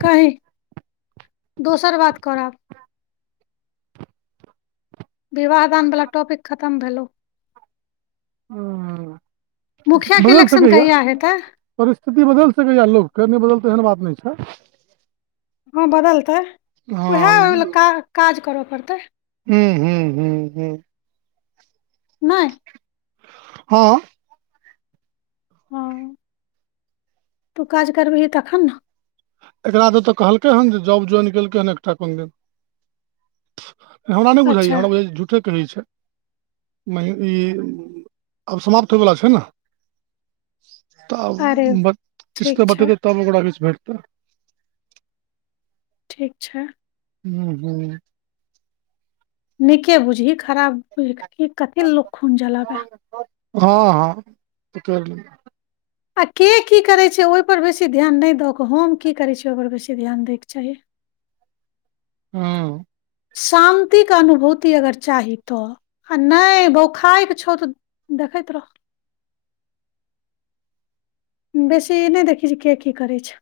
कही दोसर बात करब विवाहदानवला टॉपिक खतम भेलहु हँ मुखिया के बदल इलेक्शन सकैय या कहिया हेतै परिस्थिति बदल सकैय या लोकके नहि बदल एहन बात नहि छै हँ बदलतै उएह हँ ओहि लेल काज काज करय पड़तै हू हू हू हू नय हँ हँ तू काज करबही तखन न एकराद तऽ कहलकै हन जे जॉब ज्वइन केलकै हन एकटा कोन दीन हमरा नय बुझाइयए अच्छा हमरा बुझाय झूठे कहै छै म ई आब समाप्त होयवला छै न अरे तब ठीक किस्तऽ छै बतेतै तब ओकरा किछ भेटतै अच्छा हू हू नीके बुझही खराब की कथि लु खून जलाबै हँ हँ तऽ कैर ले आ के की करै छै ओहि पर बेसी ध्यान नहि की करै छ ओ बेस ध दै चाही हँ शान्तिके अनुभूति अगर चाही तऽ आ नहि बौखाइ छौ तऽ देखैत त रहब [unintelligible] बेसी नहि देखी जे के की करै छै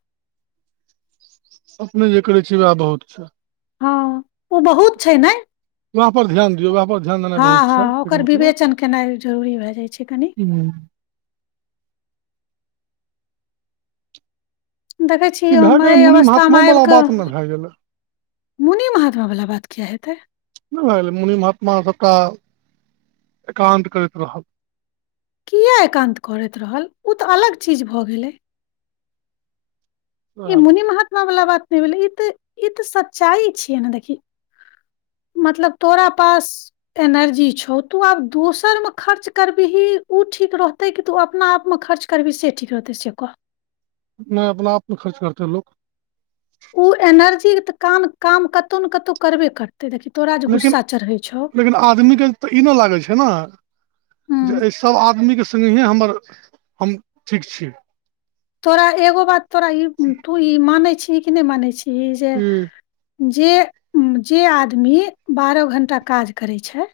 अपने जे करैत छियै उएह बहुत छै हँ ओ बहुत छै ने वएह पर ध्यान दियौ वएह पर ध्यान देनाइ हँ बहुत छै हँ एकर ओकर मतलब विवेचन केनाइ जरूरी भए जाइ छै कनि ह देखै ई छियै भए हम गेलै एहि मुनि अवस्थामे आबि महात्मोवला कऽ बात ने भए गेलै मुनि महात्मा वला बात किया हेतै नहि मुनि महात्मा छटा एकान्त करैत रहल किए एकान्त करैत रहल ओ तऽ अलग चीज भऽ गेलै ई मुनि महात्मा वला बात नहि भेलै ई तऽ ई तऽ सच्चाइ छियै ने देखी [unintelligible] मतलब तोरा पास एनर्जी छौ तू आब दोसर मे खर्च करबिही उ ठीक रहतै कि तू अपना आपमे खर्च करबिही से ठीक रहतै से आब कह नहि अपना आपमे खर्च करतै लोक ओ एनर्जीके तऽ काम काम कतौ ने कतौ करबे करतै देखी तोरा जे लेकिन गुस्सा चढ़ै छौ लेकिन आदमीके तऽ ई नहि लागै छै ने हूँ जे एहि सब आदमीके सङ्गहे हमर हम ठीक छी तोरा एगो बात तोरा ई तू ई मानै छीही कि नहि मानै छीही जे हूँ जे जे आदमी बारह घण्टा काज करै छै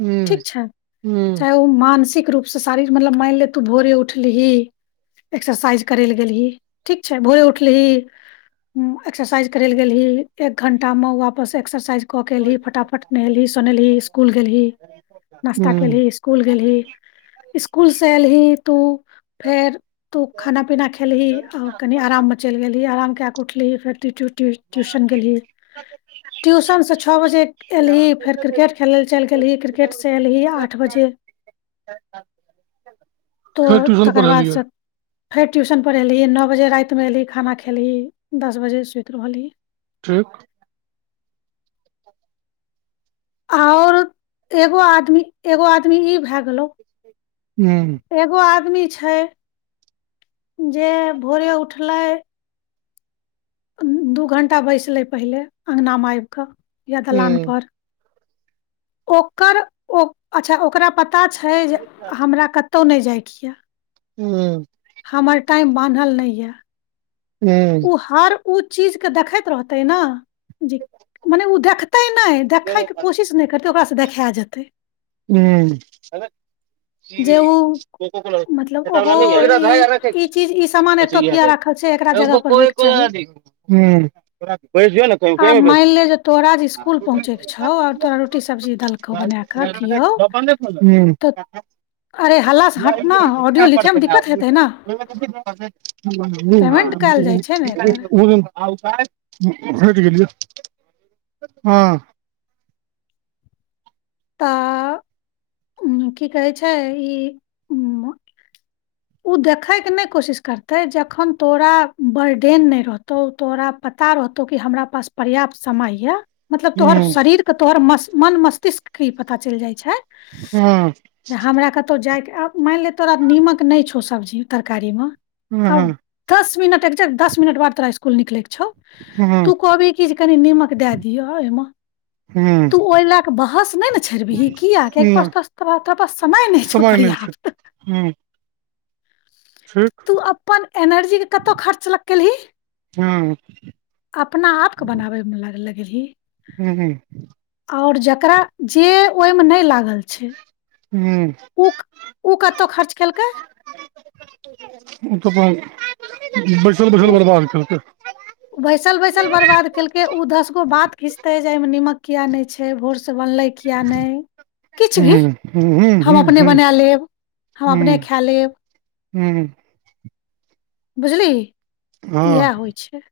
हूँ ठीक छै हूँ चाहे ओ मानसिक रूपसँ शारीर मतलब माइन ले तू भोरे उठलिही एक्सरसाइज करै लए गेलही ठीक छै भोरे उठलिही एक्सरसाइज करे ले गेलही एक घंटा मे वापस एक्सरसाइज कऽ के एलही फटाफट नहेलही सोनेलही इसकुल गेलही नश्ता हूँ केलही इस्कूल गेलही इस्कूल से एल ही तू फेर तू खाना पीना खेलही और कनि आराम मे चैल गेलही आराम के कैक उठलिही फेरट्यूशन गेलही ट्यूशन से छ बजे एलही फेर क्रिकेट खेलय लेल चैल गेलही क्रिके से एल हिया आठ बजे फेर तोऽ ट्यूशन तकर पढ़ेलियै बादसँ फेर ट्यूशन पढ़ेलही नौ बजे राइतमे एलही खाना खैलही दस बजे सुइत रहलही ठीक आऊर एगो आदमी एगो आदमी ई भए गेलौ हूँ हूँ एगो आद आमी छै जे भोरे उठलै दू घण्टा बैसलै पहिले अङ्गनामे आइब कऽ या हूँ दलानपर ओकर ओ अच्छा ओकरा पता छै जे हमरा कत तौ नहि जाइ किया हुँ - हमर टाइम बान्हल नहि यए हूँ उ हर उ चीज के देखैत रहतै ने जे मने ओ देखतै तै नहि देखैके कोशिश नहि करतै ओकरासँ देखाए जेतै ह्म जे ओ कोकोकोला मतलब ओहो कोइ ई ई चीज ई सामान एतौ किया राखल छै एकरा जगह पर होयके चाही को बैस ने बैस जो ने कही पे पहुँचैके छौ और तोरा रोटी सब्जी देलकौ द प म बनाकऽ [unintelligible] अरे हल्ला से हट ने ऑडियो लिखे मे दिक्कत हेतै ने पेमेंट कयल जाइ छै ने एकर भेट गेलियौ हँ तऽ उ की कहै छै ई उ [unintelligible] ओ देखै के नहि कोशिश करतै जखन तोरा बर्डेन नहि रहतौ तोरा पता रहतौ ओतौ की हमरा पास पर्याप्त समय ये मतलब तोहर हूँ शरीर के तोहर मस मन मस्तिष्क केइ पता चैल जाय छै हँ जे हमरा कतहु जायके आब माइन ले तोरा नीमक नहि छौ सब्जी तरकारीमे हँ आब हँ दस मिनट एकजेक्ट दस मिनट बाद तोरा स्कुल निकलै के छौ हँ तू कहबी कि जे कनि नीमक दए दिअ अहिम तू नहि ओहि लए कऽ बहस नहि नहि छेड़बिही किया कियाकी पास तोरा पास तोरा पास समय नहि छौ पर्याप्त हँ ठीक तू अपन एनर्जी के कतहु खर्च ल केलही हँ अपना आपके बनाबैमे ल लगी हँ हँ आओर ज करा जे ओहिमे नहि लागल छै ओ ओ कतय खर्च केलकै ओ तऽ अपन बैसल बैसल ओ बर्बाद केलकै बैसल बैसल बर्बाद केलकै ओ दस गो बात खीचतै जे एहिमे निमक किएक नहि छै भोरसँ बनलै किए नहि किछु भी हूँ हूँ हूँ हम हूँ अपने हूँ बना लेब हम अपने खाए लेब ह्म बुझली इएह होइ छै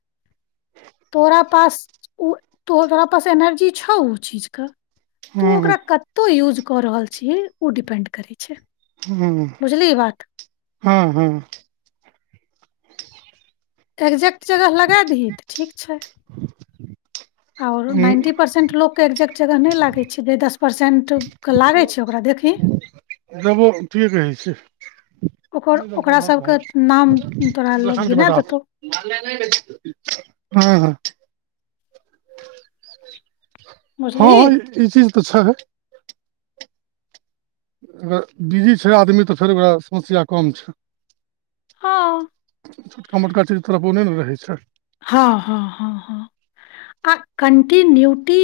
तोरा पास ओ तोरा पास एनर्जी छौ ओ चीजके तऽ ओ ओकरा कतहु यूज कऽ रहल छियै ओ डिपेंड करैत छै हँ बुझली ई बात हँ हँ एक्जैेक्ट जगह लगाए दही तऽ ठीक छै आओर नाइन्टी परसेंट लोककेँ एक्जेक्ट जगह नहि लागैत छै जे दस परसेंट केऽ लागै छै ओकरा देखही देबो ठीक कहै छै ओकर नहि बलक ओकरा सबके नाम तोरा लोग बत गिना बेटा देतौ हँ हँ हँ बुझलिही हँ ई चीज तऽ छै अगर बिजी छै आदमी तऽ फेर ओकरा समस्या कम छै हँ छोटका मोटका चीज तरफ ओने ने रहै छै हँ हँ हँ हँ आ कन्टिन्यूटी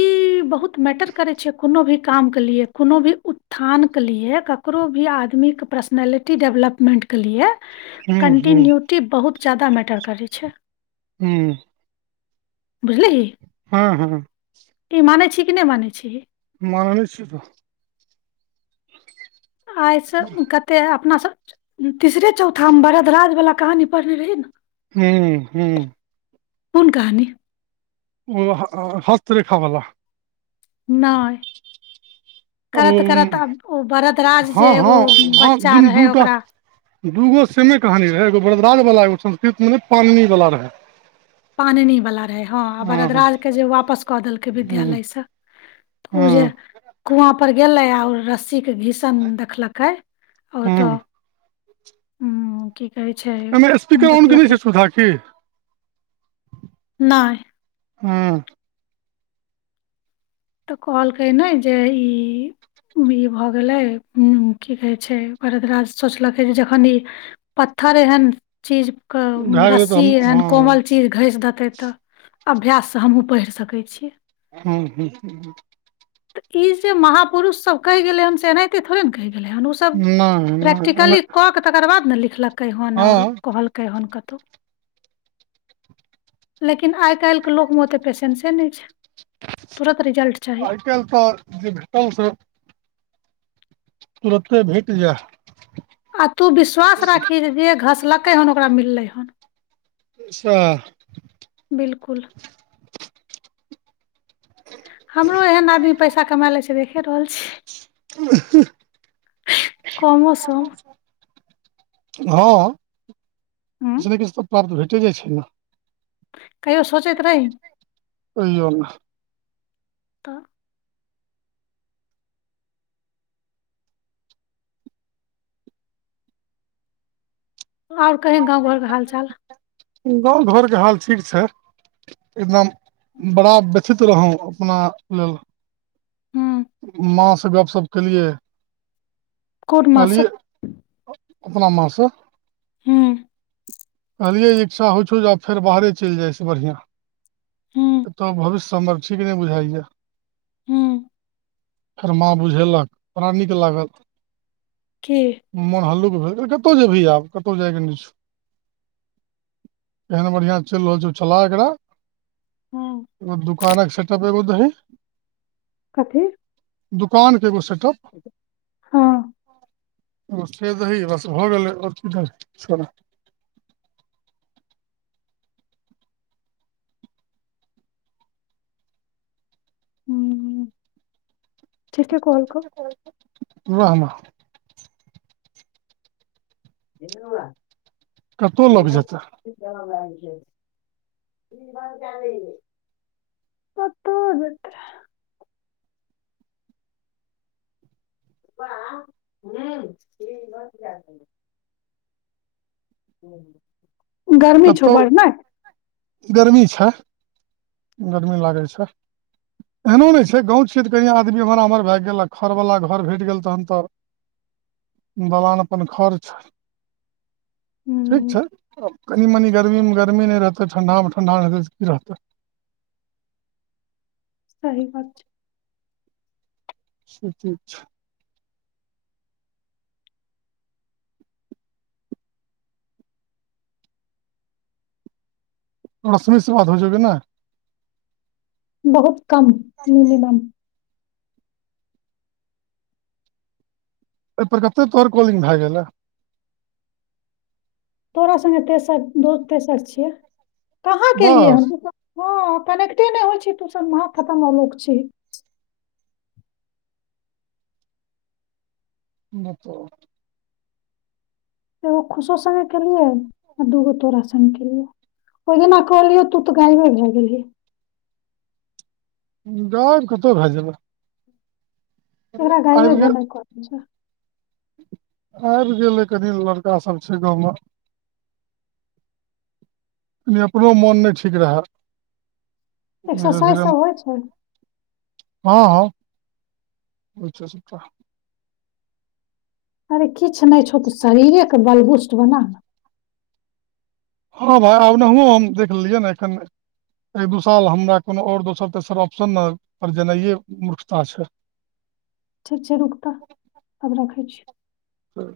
बहुत मैटर करै छैिय कोनो भी काम के लिए कोनो भी उत्थानके लिए ककरो भी आदमीके पर्सनैलिटी डेवलपमेन्टके लिए हूँ हूँ कन्टिन्यूटी बहुत ज्यादा मैटर करै छै हू बुझलीही हँ हँ ई मानय छी कि नहि मान यछी मान ने छियै तऽ आइसँ कते अपनासभ तीसरे चौथामे बरदराजवला कहानी पढ़ने रही ने हुँ हुँ कोन कहानी ओ हस्तरेखा बला नहि ओ करत करत आब ओ बरदराज जे हँ एगो हँ हँ बच्चा दिन दू रहै टा ओकरा दूगो सेमे कहानी रहै एगो बरदराज बाला एगो संस्कृत मने पाननी वालला रहै पाननीवला रहै हँ आ बरदराजके जे वापस कऽ देलकै हूँ विद्यालयसँ ओ जे हँ कुआँ पर गेले आ रस्सी घिसल देखलकै आ ओतो हूँ उ की कहै छै एहिमे स्पीकर ऑन क नहि देखलकै छै सुधा की नहि हँ तऽ कहलकै ने जे ई इ भऽ गेलै ह की कहै छै भरदराज सोचलकै जे जखन इ पत्थर एहेन चीज के भए गेलै तऽ रस्सी हम एहन हँ कोमल चीज घस देत हतै तऽ अभ्याससँ हमहुूँ पढ़ि सकै छीियै हूँ हूँ हूँ तऽ ई जे महापुरुष सब कहि गेले हन से एनाहिते थोड़े ने कहि ओ सब नहि नहि एना प्रैक्टिकली क के तकर बाद ने लिखलकै हन आओर हँ कहलकै हन लेकिन आइ काल्हि के लोक मे ओते पेशेंसे नहि छै तूरातऽ रिजल्ट चाही आइ काल्हि तऽ जे भेटल से तुरते भेट जा आ तू विश्वास राखही जे घसलकै हन ओकरा मिललै हन अच्छा बिलकुल हमरो एहन आदमी पैसा कमाए लै छै देखि रहल छियै अ ह ह कौन मौसम हँ हूँ, किछु ने किछु तऽ प्राप्त भेटे जाइ छै ने कहियो सोचैतैत रही ओहिो ने तऽ आओर कहीँ गाँव घरके हाल चाल गाँव घरके हाल ठीक छै एकदम बड़ा व्यथित रहौँ अपना लेल हूँ माँसँ गप्पशप केलियै कोन माँ स कहलियै अपना माँसँ हँ कहलियै इच्छा होइ छौ जे आब फेर बाहरे चलि जाइ छै बढ़िआँ अत भविष्य हमर ठीक नहि बुझाइया हुँ - कर माँ बुझेलक बड़ा नीक लागल की मोन हल्ल कतहु जेबह आब क तो जाय के नै छ एहन बढ़िया चलि रहल छै छला एकरा हँ कहानक सेट पेग द ही कथे दुकान के एगो सेटप हँ ओ से दही बस भऽ गेलै छोड़ हू वाह वाह एवा कतहु लग जेतै लो घ ट कत जेतय वाहे फिज बन के दहीन गर्मी छौ कतहु बढ़ ने गर्मी छै गरमी लागै छै एहनो नहि छै गाँव छियै तऽ कहीँ आदमी हमर अमर भए गेल आ खरवला घर भेट गेल तखन तऽ दलान अपन खर्च ठीक हूँ छै कनि मनि गर्मीमे गर्मी नहि रहतै ठण्ढामे ठण्ढा नहि रहतै तऽ की रहतै [inaudible] सही बात छै सेच छै रश्मी से बात हो छौउ की नहि बहुत कम कनिमनी एहिपर कतेक तोहर कॉलिंग भए गेलै तोरा सङ्गे तेसर दो तेसर छियै कहाँ कलियै ह बस द हँ कनेक्टे नहि होइ छै तूस महा खतम लोक छी नहि त गो खुशो स के लिए आ दूगो तोरा सन के लिए ओहि जे नली ओ तूत गायबे भ गेल ही गाइब कतहु भए जेबै एकरा गायभे आबि भ गेल नहि करै छै आबि गेलै कनि लड़कासभ छै गाँवमे क अपनो मोन नहि ठीक रहय धीरे एक्सरसाइज धीरे सब हँ होइ छै हँ [unintelligible] अरे किछु नहि छौ तू शरीरेके बलबुस्ट बना ने हँ भाय आबनाहुँ हम देख लेलियै ने एखन एक दू साल हमरा कोनो आओर दोसर तेसर ऑप्शन ने पर जेनाइ मूर्खता छै [unintelligible] ठीक छै रुकता आब रखै छी ह्म